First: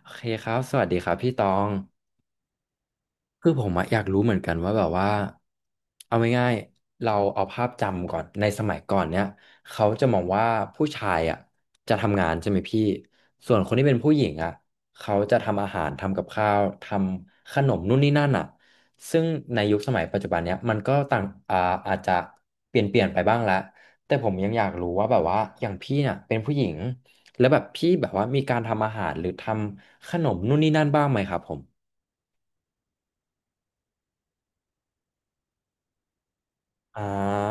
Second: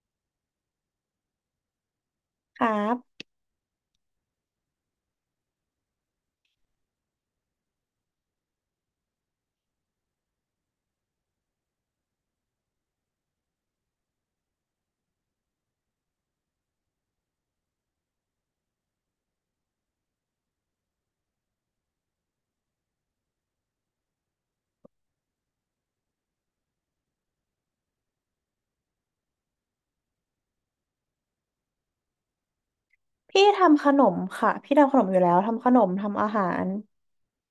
โอเคครับ สวัสดีครับพี่ตอง ครับคือผมอะอยากรู้เหมือนกันว่าแบบว่าเอาง่ายๆเราเอาภาพจำก่อนในสมัยก่อนเนี่ยเขาจะมองว่าผู้ชายอ่ะจะทำงานใช่ไหมพี่ส่วนคนที่เป็นผู้หญิงอ่ะเขาจะทำอาหารทำกับข้าวทำขนมนู่นนี่นั่นอ่ะซึ่งในยุคสมัยปัจจุบันเนี้ยมันก็ต่างอ่าอาจจะเปลี่ยนไปบ้างแล้วแต่ผมยังอยากรู้ว่าแบบว่าอย่างพี่เนี่ยเป็นผู้หญิงแล้วแบบพี่แบบว่ามีการทำอาหารหรือทำขนมนู่นนี่นั่นบ้างไหมครับผมพี่ทำขนมค่ะพี่ทำขนมอยู่แล้วทำขนมทำอาหารอ่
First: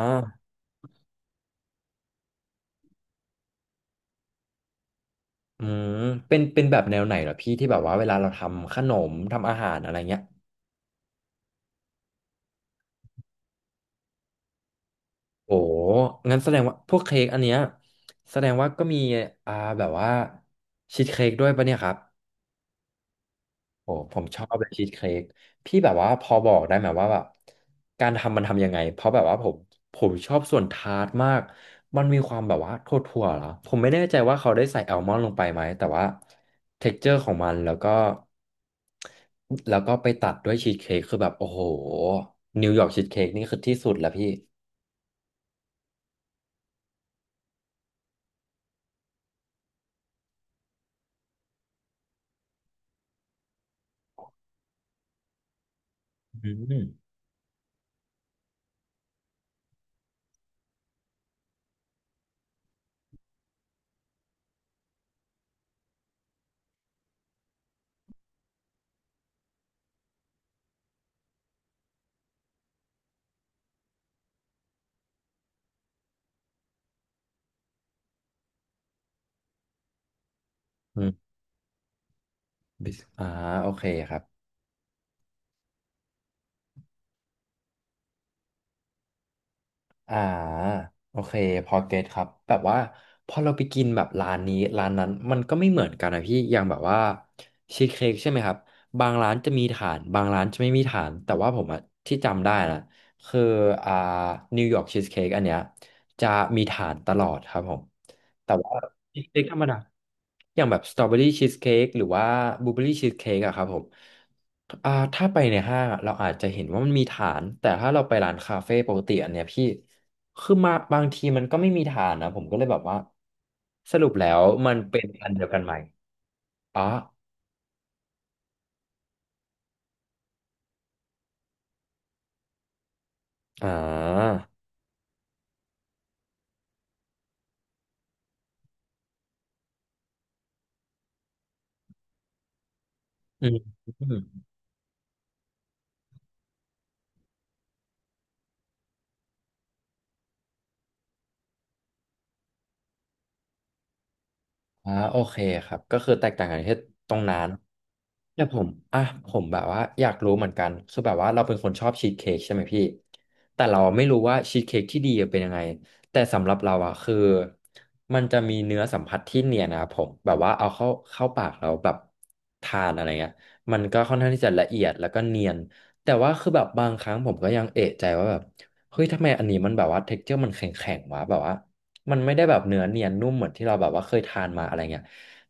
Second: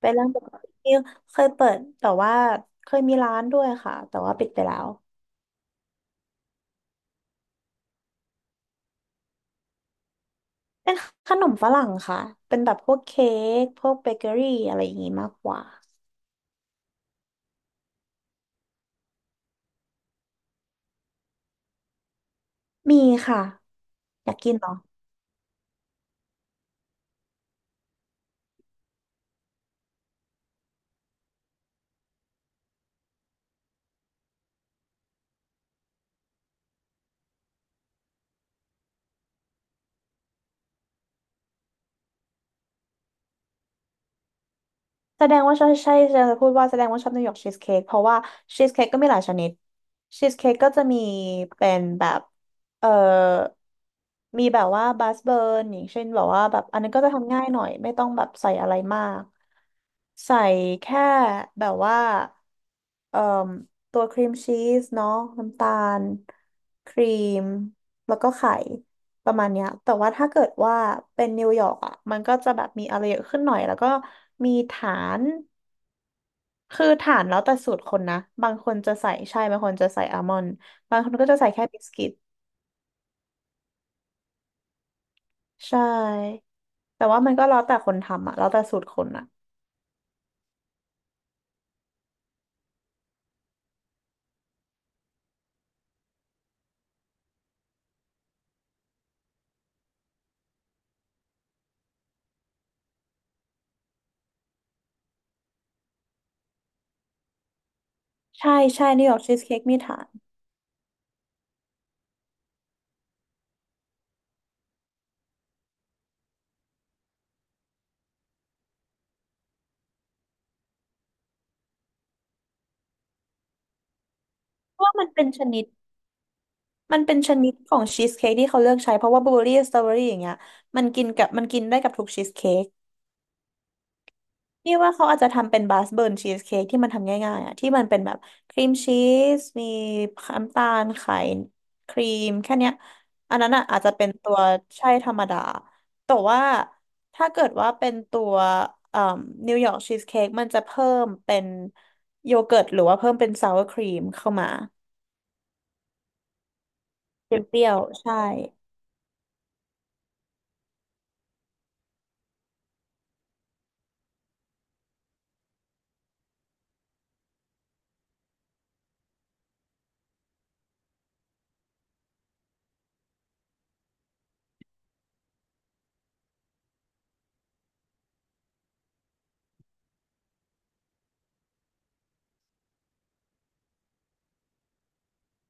เป็นเรื่องปกติที่เคยเปิดแต่ว่าเคยมีร้านด้วยค่ะแต่ว่าปิดไปแล้วอืมเป็นแบบแนวไหนเหรอพี่ที่แบบว่าเวลาเราทำขนมทำอาหารอะไรเงี้ยเป็นขนมฝรั่งค่ะเป็นแบบพวกเค้กพวกเบเกอรี่อะไรอย่างงี้มากกโอ้ว่างั้นแสดงว่าพวกเค้กอันเนี้ยแสดงว่าก็มีอ่าแบบว่าชีสเค้กด้วยปะเนี่ยครับ มีค่ะโอ้ผมอยากชอกิบนเหเลรยอ ชีสเค้กพี่แบบว่าพอบอกได้ไหมว่าแบบการทำมันทำยังไงเพราะแบบว่าผมชอบส่วนทาร์ตมากมันมีความแบบว่าทั่วๆเหรอผมไม่แน่ใจว่าเขาได้ใส่แอลมอนด์ลงไปไหมแต่ว่าเท็กเจอร์ของมันแล้วก็ไปตัดด้วยชีสเค้กคือแบบโอ้โหนิวยอร์กชีสเค้กนี่คือที่สุดแล้วพี่แสดงว่าใช่ใช่จะพูดว่าแสดงว่าชอบนิวยอร์กชีสเค้กเพราะว่าชีสเค้กก็มีหลายชนิดชีสเค้กก็จะมีเป็นแบบเอ่อมีแบบว่าบัสเบิร์นอย่างเช่นแบบว่าอืแบบอันมนั้นก็จะทำง่ายหน่อยไม่ต้องแบบใส่อะไรมากใส่แค่แบบว่าเอ่อตัวครีมชีสเนาะน้ำตาลครีมแล้วก็ไข่ ประมาณเนี้ยแต่ว่าถ้าเกิดว่าเป็นนิวยอร์กอ่ะมันก็จะแบบมีอะไรเยอะขึ้นหน่อย แล้วก็มีฐาน คือฐานแล้วแต่สูตรคนนะบางคนจะใส่ใช่บางคนจะใส่อัลมอนด์บางอืคนก็มจะใส่แค่บิสกิตบิสอ่าโอเคครับ ใช่แต่ว่ามันก็แล้วแต่คนทำอ่ะแล้วแต่สูตรคนอ่ะอ่าโอเคพอเก็ตครับแบบว่าพอเราไปกินแบบร้านนี้ร้านนั้นมันก็ไม่เหมือนกันนะพี่อย่างแบบว่าชีสเค้กใช่ไหมครับบางร้านจะมีฐานบางร้านจะไม่มีฐานแต่ว่าผมอะที่จำได้นะคืออ่านิวยอร์กชีสเค้กอันเนี้ยจะมีฐานตลอดครับผมแต่ใช่ว่าใช่นิวยอชีร์กสชีเค้สกธรเค้กรมดามีฐานอย่างแบบสตรอเบอรี่ชีสเค้กหรือว่าบลูเบอรี่ชีสเค้กอะครับผมอ่าถ้าไปในห้างอะเราอาจจะเห็นว่ามันมีฐานแต่ถ้าเราไปร้านคาเฟ่ปกติอันเนี้ยพี่ คือมาบางทีมันก็ไม่มีฐานนะผมก็เลยแบบว่าสรุปแล้วมันเพราะว่าเป็มันนเป็อันนชเดียวกันินดไหมอ๋อมันเป็นชนิดของชีสเค้กที่เขาเลือกใช้เพราะว่าบลูเบอร์รี่สตรอเบอรี่อย่างเงี้ยมันกินกับมันกินได้กับทุกชีสเค้ก อ่านี่ว่าเขาอาจจะทำเป็นบาสเบิร์นชีสเค้กที่มันทำง่ายๆอ่ะที่มันเป็นแบบครีมชีสมีน้ำตาลไข่ครีมแค่เนี้ยอันอืนั้นอ่ะอาจจะเป็นตัวม ใช่ธรรมดาแต่ว่าถ้าเกิดว่าเป็นตัวเอ่อนิวยอร์กชีสเค้กมันจะเพิ่มเป็นโยเกิร์ตหรือว่าเพิ่มเป็นซาวร์ครีมเข้ามาอ่าโอเคครับก็คือแตกต่างกันที่ตรงเปนั้นรี้ยวๆใช่ แต่ผมอ่ะผมแบบว่าอยากรู้เหมือนกันคือแบบว่าเราเป็นคนชอบชีสเค้กใช่ไหมพี่แต่เราไม่รู้ว่าชีสเค้กที่ดีเป็นยังไงแต่สำหรับเราอ่ะคือมันจะมีเนื้อสัมผัสที่เนียนนะครับผมแบบว่าเอาเข้าปากเราแบบทานอะไรเงี้ยมันก็ค่อนข้างที่จะละเอียดแล้วก็เนียนแต่ว่าคือแบบบางครั้งผมก็ยังเอะใจว่าแบบเฮ้ยทำไมอันนี้มันแบบว่าเท็กเจอร์มันแข็งๆวะแบบว่า มันไม่ได้แบบเนื้อเนียนนุ่มเหมือนที่เราแบบว่าเคยทานมาอะไรเงี้ย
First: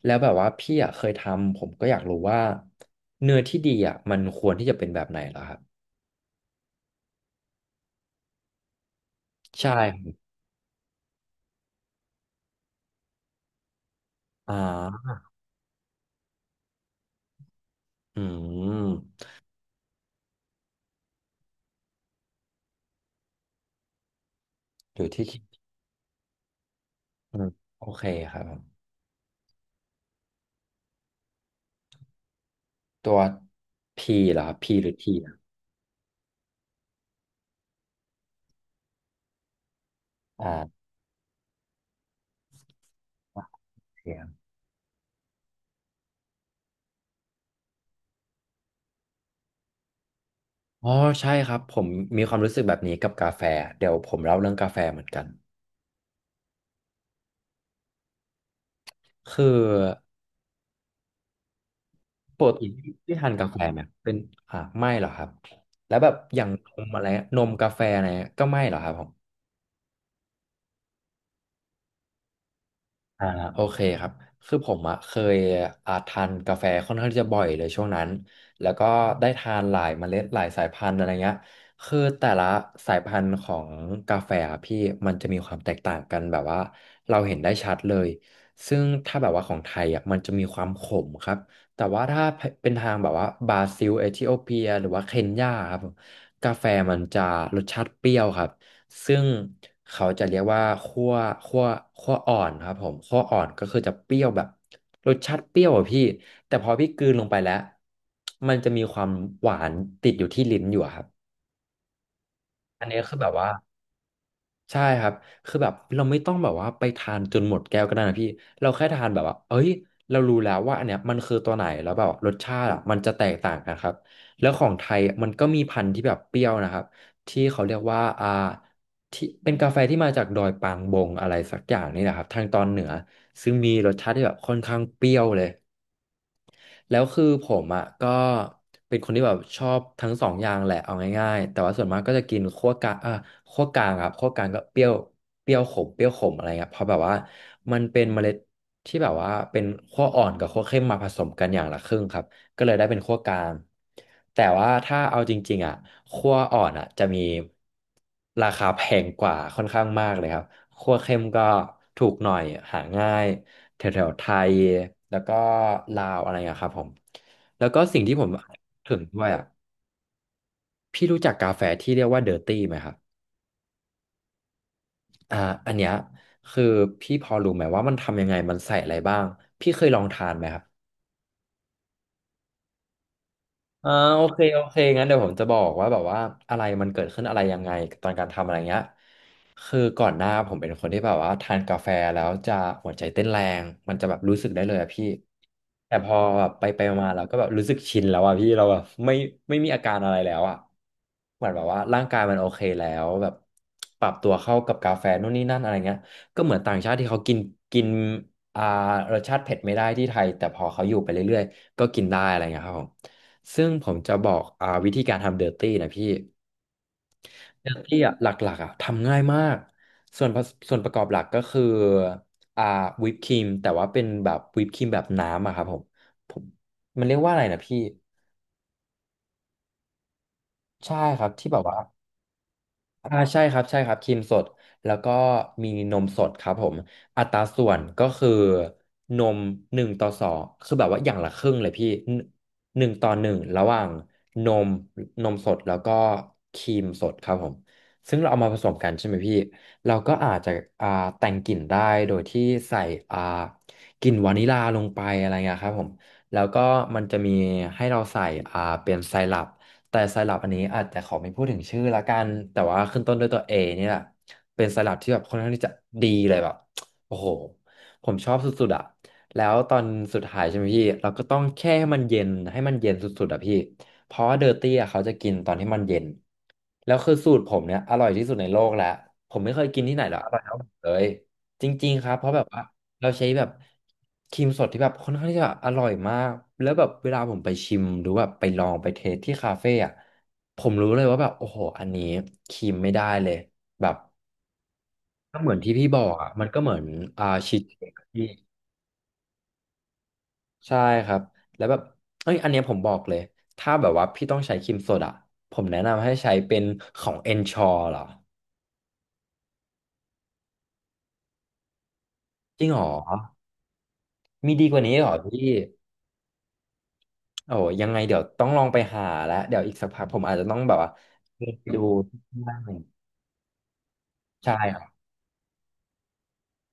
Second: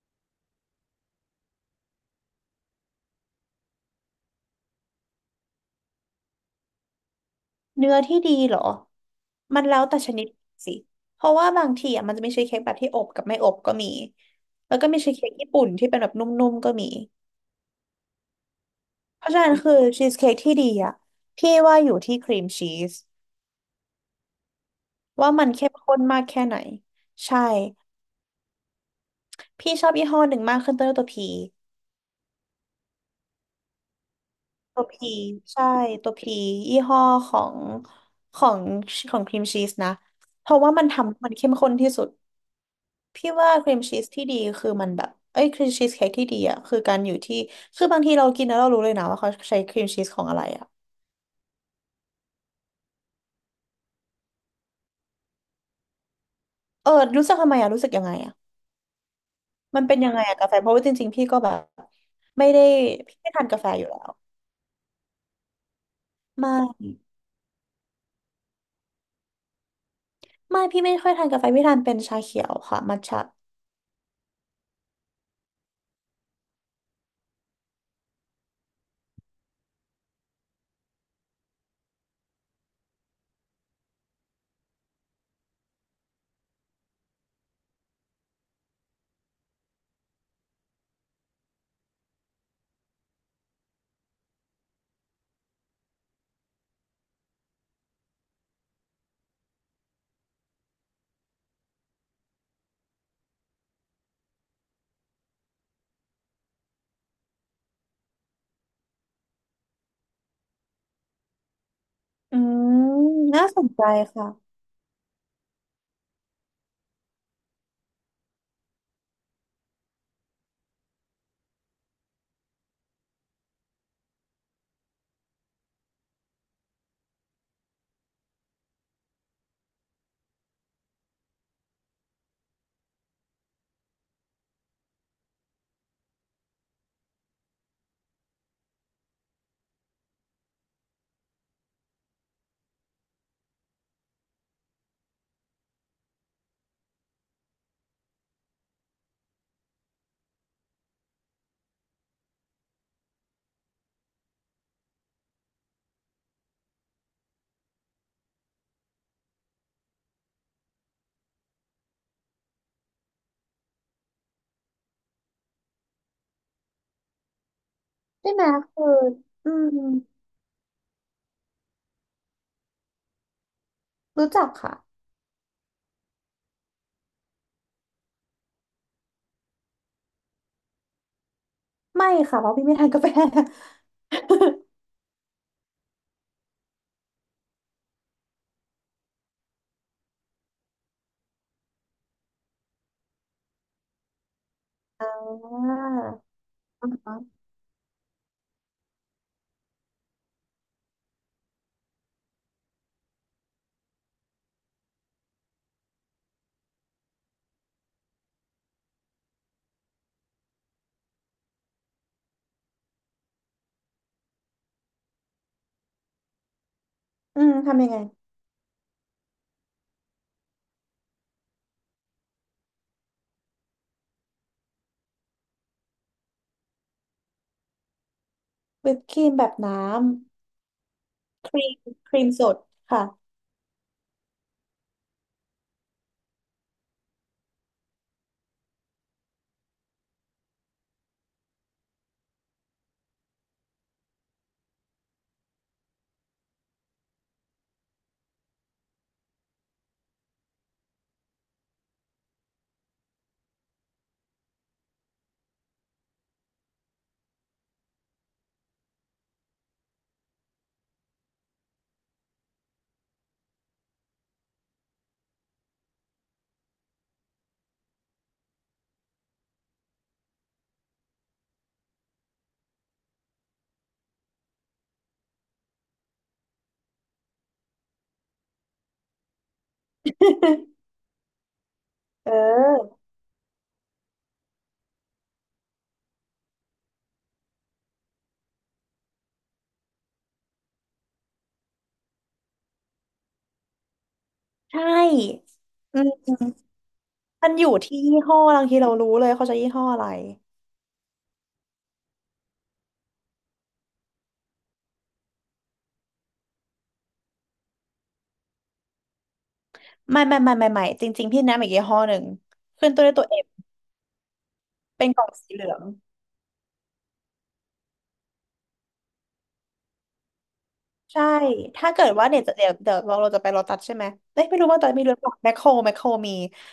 แล้วแบบว่าพี่อ่ะเคยทำผมก็อยากรู้ว่าเนื้อที่ดีอ่ะมันควรที่จะเป็นแบบไหนเหรอครับเนื้อที่ดีเหรอมันใช่แล้วแต่คชรันิดบสิเพราะว่าบางทีอ่ะมันจะมีชีสเค้กแบบที่อบกับไม่อบก็มีอ่แล้วก็มีาชีสเค้กญี่ปุ่นที่เป็นแบบนุ่มๆก็มีอืเพมราะฉะนั้นคือชีสเค้กที่ดีอ่ะพี่ว่าอยู่ที่ครีมชีสอยู่ที่ว่าคิดมันเข้มข้นมากแค่ไหนอืใช่มโอเคครับผมพี่ชอบยี่ห้อหนึ่งมากขึ้นต้นด้วยตัวพีตัวพีเหรอครับพีตัหวรือพีทีอะใช่ตัวพียี่ห้อของของของครีมชีสนะเพราะว่ามัอ่านทำให้มันเข้มข้นที่สุด พี่ว่าครีมโอชีเคสคที่รัดีบคือมันแบบเอ้ยครีมชีสเค้กที่ดีอ่ะคือการอยู่ที่คือบางทีเรากินแล้วเรารู้เลยนะว่าเขาใช้ครีมชีสของอะไรอ่ะอ๋อใช่ครับผมมีความรู้สึกแบบนี้กับกาแฟเดี๋ยวผมเล่าเรื่องกาแฟเหมือนกันเออรู้สึกทำไมอ่ะรู้สึกยังไงอ่ะคือ มันเป็นยังไงอ่ะกาแฟเพราะว่าจริงๆพี่ก็แบบปไม่กได้ติที่พี่ทาไม่นทากานแฟกาแฟไหมอยู่แล้เป็วนอ่าไม่เหรอครับแล้วแบบอย่างไม่นมอะไรนมกาแฟอะไรก็ไม่เหรอครับผม ไม่พี่ไม่ค่อยทานกาแฟพี่ทานเป็นชาเขียวค่ะมัทฉะอ่าโอเคครับคือผมอะเคยอ่าทานกาแฟค่อนข้างที่จะบ่อยเลยช่วงนั้นแล้วก็ได้ทานหลายเมล็ดหลายสายพันธุ์อะไรเงี้ยคือแต่ละสายพันธุ์ของกาแฟอะพี่มันจะมีความแตกต่างกันแบบว่าเราเห็นได้ชัดเลยซึ่งถ้าแบบว่าของไทยอ่ะมันจะมีความขมครับแต่ว่าถ้าเป็นทางแบบว่าบราซิลเอธิโอเปียหรือว่าเคนยาครับกาแฟมันจะรสชาติเปรี้ยวครับ ซึ่งเขาจะเรียกว่าคั่วคั่วอ่อนครับผมคั่วอ่อนก็คือจะเปรี้ยวแบบรสชาติเปรี้ยวอะพี่แต่พอพี่กลืนลงไปแล้วมันจะมีความหวานติดอยู่ที่ลิ้นอยู่อะครับอืมอันนี้คือแบบน่าว่า สนใจค่ะใช่ครับคือแบบเราไม่ต้องแบบว่าไปทานจนหมดแก้วก็ได้นะพี่เราแค่ทานแบบว่าเอ้ยเรารู้แล้วว่าอันเนี้ยมันคือตัวไหนแล้วแบบรสชาติอะมันจะแตกต่างกันครับ แล้วของไทยมันก็มีพันธุ์ที่แบบเปรี้ยวนะครับที่เขาเรียกว่าอ่าที่เป็นกาแฟที่มาจากดอยปางบงอะไรสักอย่างนี่แหละครับทางตอนเหนือซึ่งมีรสชาติที่แบบค่อนข้างเปรี้ยวเลย แล้วคือผมอ่ะก็เป็นคนที่แบบชอบทั้งสองอย่างแหละเอาง่ายๆแต่ว่าส่วนมากก็จะกินคั่วกลางอ่ะคั่วกลางครับคั่วกลางก็เปรี้ยวเปรี้ยวขมเปรี้ยวขมอะไรเงี้ยเพราะแบบว่ามันเป็นเมล็ดที่แบบว่าเป็นคั่วอ่อนกับคั่วเข้มมาผสมกันอย่างละครึ่งครับก็เลยได้เป็นคั่วกลางแต่ว่าถ้าเอาจริงๆอ่ะคั่วอ่อนอ่ะจะมีราคาแพงกว่าค่อนข้างมากเลยครับ ครัวเค็มก็ถูกหน่อยหาง่ายแถวๆไทยแล้วก็ลาวอะไรอย่างเงี้ยครับผมแล้วก็สิ่งที่ผมใช่ไหมคือถึงด้วยอ่ะอืมพี่รู้จักกาแฟที่เรียกว่าเดอร์ตี้ไหมครับรู้จักค่ะอ่าอันเนี้ยคือพี่พอรู้ไหมว่ามันทำยังไงมันใส่อะไรบ้างพี่เคยลองทานไหมครับ ไม่ค่ะเพราะพี่ไม่ทานกาแฟ อ่าโอเคโอเค งั้นเดี๋ยวผมจะบอกว่าแบบว่าอะไรมันเกิดขึ้นอะไรยังไงตอนการทำอะไรเงี้ยคือก่อนหน้าผมเป็นคนที่แบบว่าทานกาแฟแล้วจะหัวใจเต้นแรงมันจะแบบรู้สึกได้เลยอะพี่อ่าแต่พอแบบไปมาเราก็แบบรู้สึกชินแล้วอะพี่เราแบบไม่มีอาการอะไรแล้วอะเหมือนแบบว่าร่างกายมันโอเคแล้วแบบปรับตัวเข้ากับกาแฟนู่นนี่นั่นอะไรเงี้ยก็เหมือนต่างชาติที่เขากินกินอ่ารสชาติเผ็ดไม่ได้ที่ไทยแต่พอเขาอยู่ไปเรื่อยๆก็กินได้อะไรเงี้ยครับผม ซึ่งผมจะบอกวิธีการทำเดอร์ตี้นะพี่อืมเดอร์ทำยังตี้ไง อ่ะหลักๆอ่ะทำง่ายมากส่วนประกอบหลักก็คืออ่าวิปครีมแต่ว่าเป็นแบบวิปครีมแบบน้ำอะครับผมผมมันเรียกว่าอะไรนะพี่วิปครีมแบบน้ใช่ครับที่ำคแบบรีว่า มครีมสดค่ะ อ่าใช่ครับใช่ครับครีมสดแล้วก็มีนมสดครับผมอัตราส่วนก็คือนม1:2คือแบบว่าอย่างละครึ่งเลยพี่หนึ่ง1:1ระหว่างนมนมสดแล้วก็ครีมสดครับผมซึ่งเราเอามาผสมกันใช่ไหมพี่เราก็อาจจะอ่าแต่งกลิ่นได้โดยที่ใส่อ่ากลิ่นวานิลลาลงไปอะไรเงี้ยครับผมแล้วก็มันจะมีให้เราใส่เป็นไซรัป แต่ไซรัปอันนี้อาจจะขอไม่พูดถึงชื่อละกันแต่ว่าขึ้นต้นด้วยตัว A นี่แหละเป็นไซรัปที่แบบค่อนข้างที่จะดีเลยแบบโอ้โหผมชอบสุดๆอะแล้วตอนสุดท้ายใช่ไหมพี่เราก็ต้องแค่ให้มันเย็นให้มันเย็นสุดๆอะพี่เพราะว่าเดอร์ตี้อะเขาจะกินตอนที่มันเย็นแล้วคือสูตรผมเนี่ยอร่อยที่สุดในโลกแล้วผมไม่เคยกินที่ไหนแล้วอร่อยเท่าผม เลยจริงๆครับเพเอราะแบบว่า อเราใช้แบบครีมสดที่แบบค่อนข้างที่จะอร่อยมากแล้วแบบเวลาผมไปชิมหรือแบบไปลองไปเทสที่คาเฟ่อะผมรู้เลยว่าแบบโอ้โหอันนี้ครีมไม่ได้เลยแบบใชก็่เหมือนที่พี่บอือมกอะมันก็เหมือนมันชีสอยู่เค้กที่อะยี่พี่ห้อบางทีเรารู้เลยเขาจะยี่ห้ออะไรใช่ครับแล้วแบบเอ้ยอันเนี้ยผมบอกเลยถ้าแบบว่าพี่ต้องใช้ครีมสดอะผมแนะนำให้ใช้เป็นของ Ensure เหรอไม่ไม่ไม่ไม่ไม่จริงๆพี่แนะนำอีกยี่ห้อหนึ่งจริงเหรอขึ้นตัวด้วยตัวเอฟมีดีกว่านี้เหเป็รนอกล่องพี่ สีเหลืองโอ้ยังไงเดี๋ยวต้องลองไปหาแล้วเดี๋ยวอีกสักพักผมอาจจะต้องแบบว่าใช่ไปดูถ้าเกิดว่าเนี่ยจะบ้าเดี๋ยงวเดี๋ยวเราจะไปโลตัสใช่ไหมเอ้ยใช่ไม่รู้คว่ารัตอนนี้บมีหรือเปล่าแมคโครแมคโครมี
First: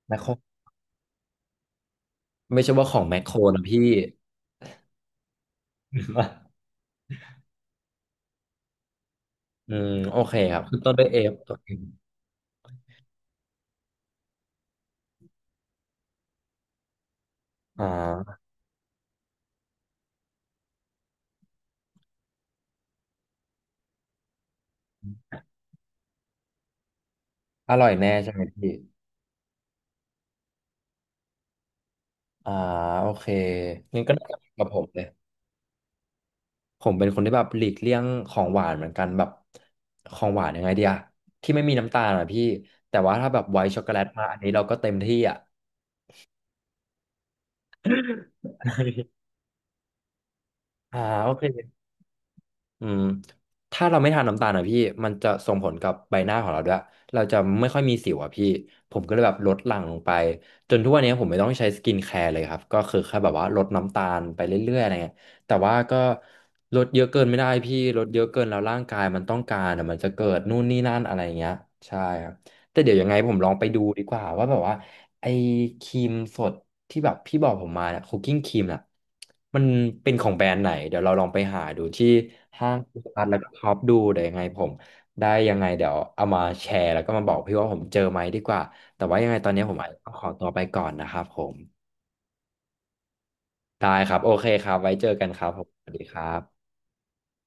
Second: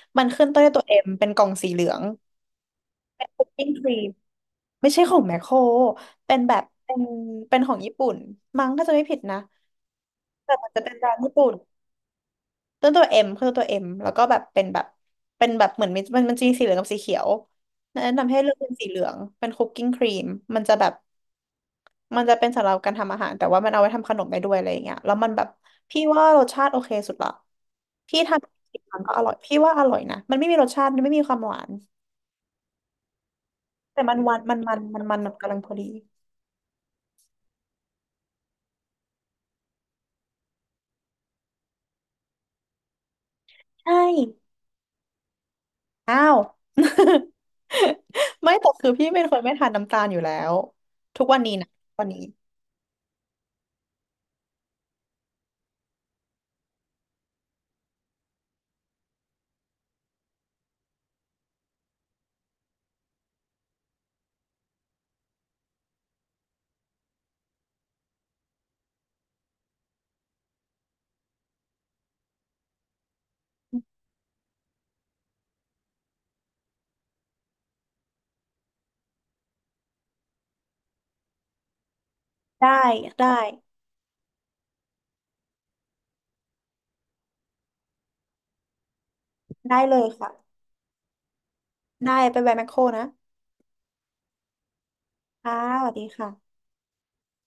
แมคมัโคนขึ้นต้รนด้วยตัวเอ็มเป็นกล่องสีเหลืองไม่ใช่ว่าของแมคเป็โคนรคุกนะกิ้งพี่ ครีมไม่ใช่ของแมคโครเป็นแบบ เป็นเป็นของญี่ปุ่นมั้งถ้าจะไม่ผิดนะ อืมโอเคคแต่รับมันขึ้นจะต้เป็นนด้วยร้าเอนฟญี่ปุ่ตันวเองต้นตัวเอ็มคือตัวเอ็มแล้วก็แบบเป็นแบบเป็นแบบเหมือนมันจะมีสีเหลืองกับสีเขียวอ่แนะนำให้าเลือกเป็นสีเหลืองเป็นคุกกิ้งครีมมันจะแบบมันจะเป็นสำหรับการทำอาหารแต่ว่ามันเอาไว้ทำขนมได้ด้วยอะไรอย่างเงี้ยแล้วมันแบบพี่ว่ารสชาติโอเคสุดละอร่อยแน่พี่ทใช่ไหมพี่ำกี่ครั้งก็อร่อยพี่ว่าอร่อยนะมันไม่มีรสชาติมันไม่มีความหวานอ่าโอเคงั้แต่นก็มันน่าหจะวานเหมือนมันกับมัผนมเลมันยมันกำลังพอดีผมเป็นคนที่แบบหลีกเลี่ยงของหวานเหมือนกันแบบของหวานยังไงเดียที่ไม่มีน้ำตาลอะพี่แต่ว่าถ้าแบบไวท์ช็อกโกใช่แลตมาอันนี้เราก็เต็มที่อ่ะอ้าว ไม่แต่คือพี่เป็นคนไม่ทานน้ำตาลอยู่แล้วอ่าทุกโอวัเค นนี้นะวันนี้ อืมถ้าเราไม่ทานน้ำตาลนะพี่มันจะส่งผลกับใบหน้าของเราด้วยเราจะไม่ค่อยมีสิวอ่ะพี่ผมก็เลยแบบลดหลั่งลงไปจนทุกวันนี้ผมไม่ต้องใช้สกินแคร์เลยครับก็คือแค่แบบว่าลดน้ำตาลไปเรื่อยๆอะไรเงี้ยแต่ว่าก็ลดเยอะเกินไม่ได้พี่ลดเยอะเกินแล้วร่างกายมันต้องการอ่ะมันจะเกิดนู่นนี่นั่นอะไรเงี้ยใช่ครับแต่เดี๋ยวยังไงผมลองไปดูดีกว่าว่าแบบว่าไอ้ครีมสด ที่แบบพี่บอกผมมาเนี่ยคุกกิ้งครีมน่ะมันเป็นของแบรนด์ไหนเดี๋ยวเราลองไปหาดูที่ห้าได้งสรรพสินค้าได้แล้วก็ช็อปดูเดี๋ยวยังไงผมได้ยังไงเดี๋ยวเอามาแชร์แล้วก็มาบอกพี่ว่าผมเจอไหมดีกว่าแต่ว่ายังไงตอนนี้ผมได้อาจเลจะยต้องขอตัวค่ะไปก่อนนะครับผมได้ไปแวะแมคโครนะได้ครับโอเคครับไว้เจอกันครับค่ะผมสสวัวัสสดีดีครัค่ะบ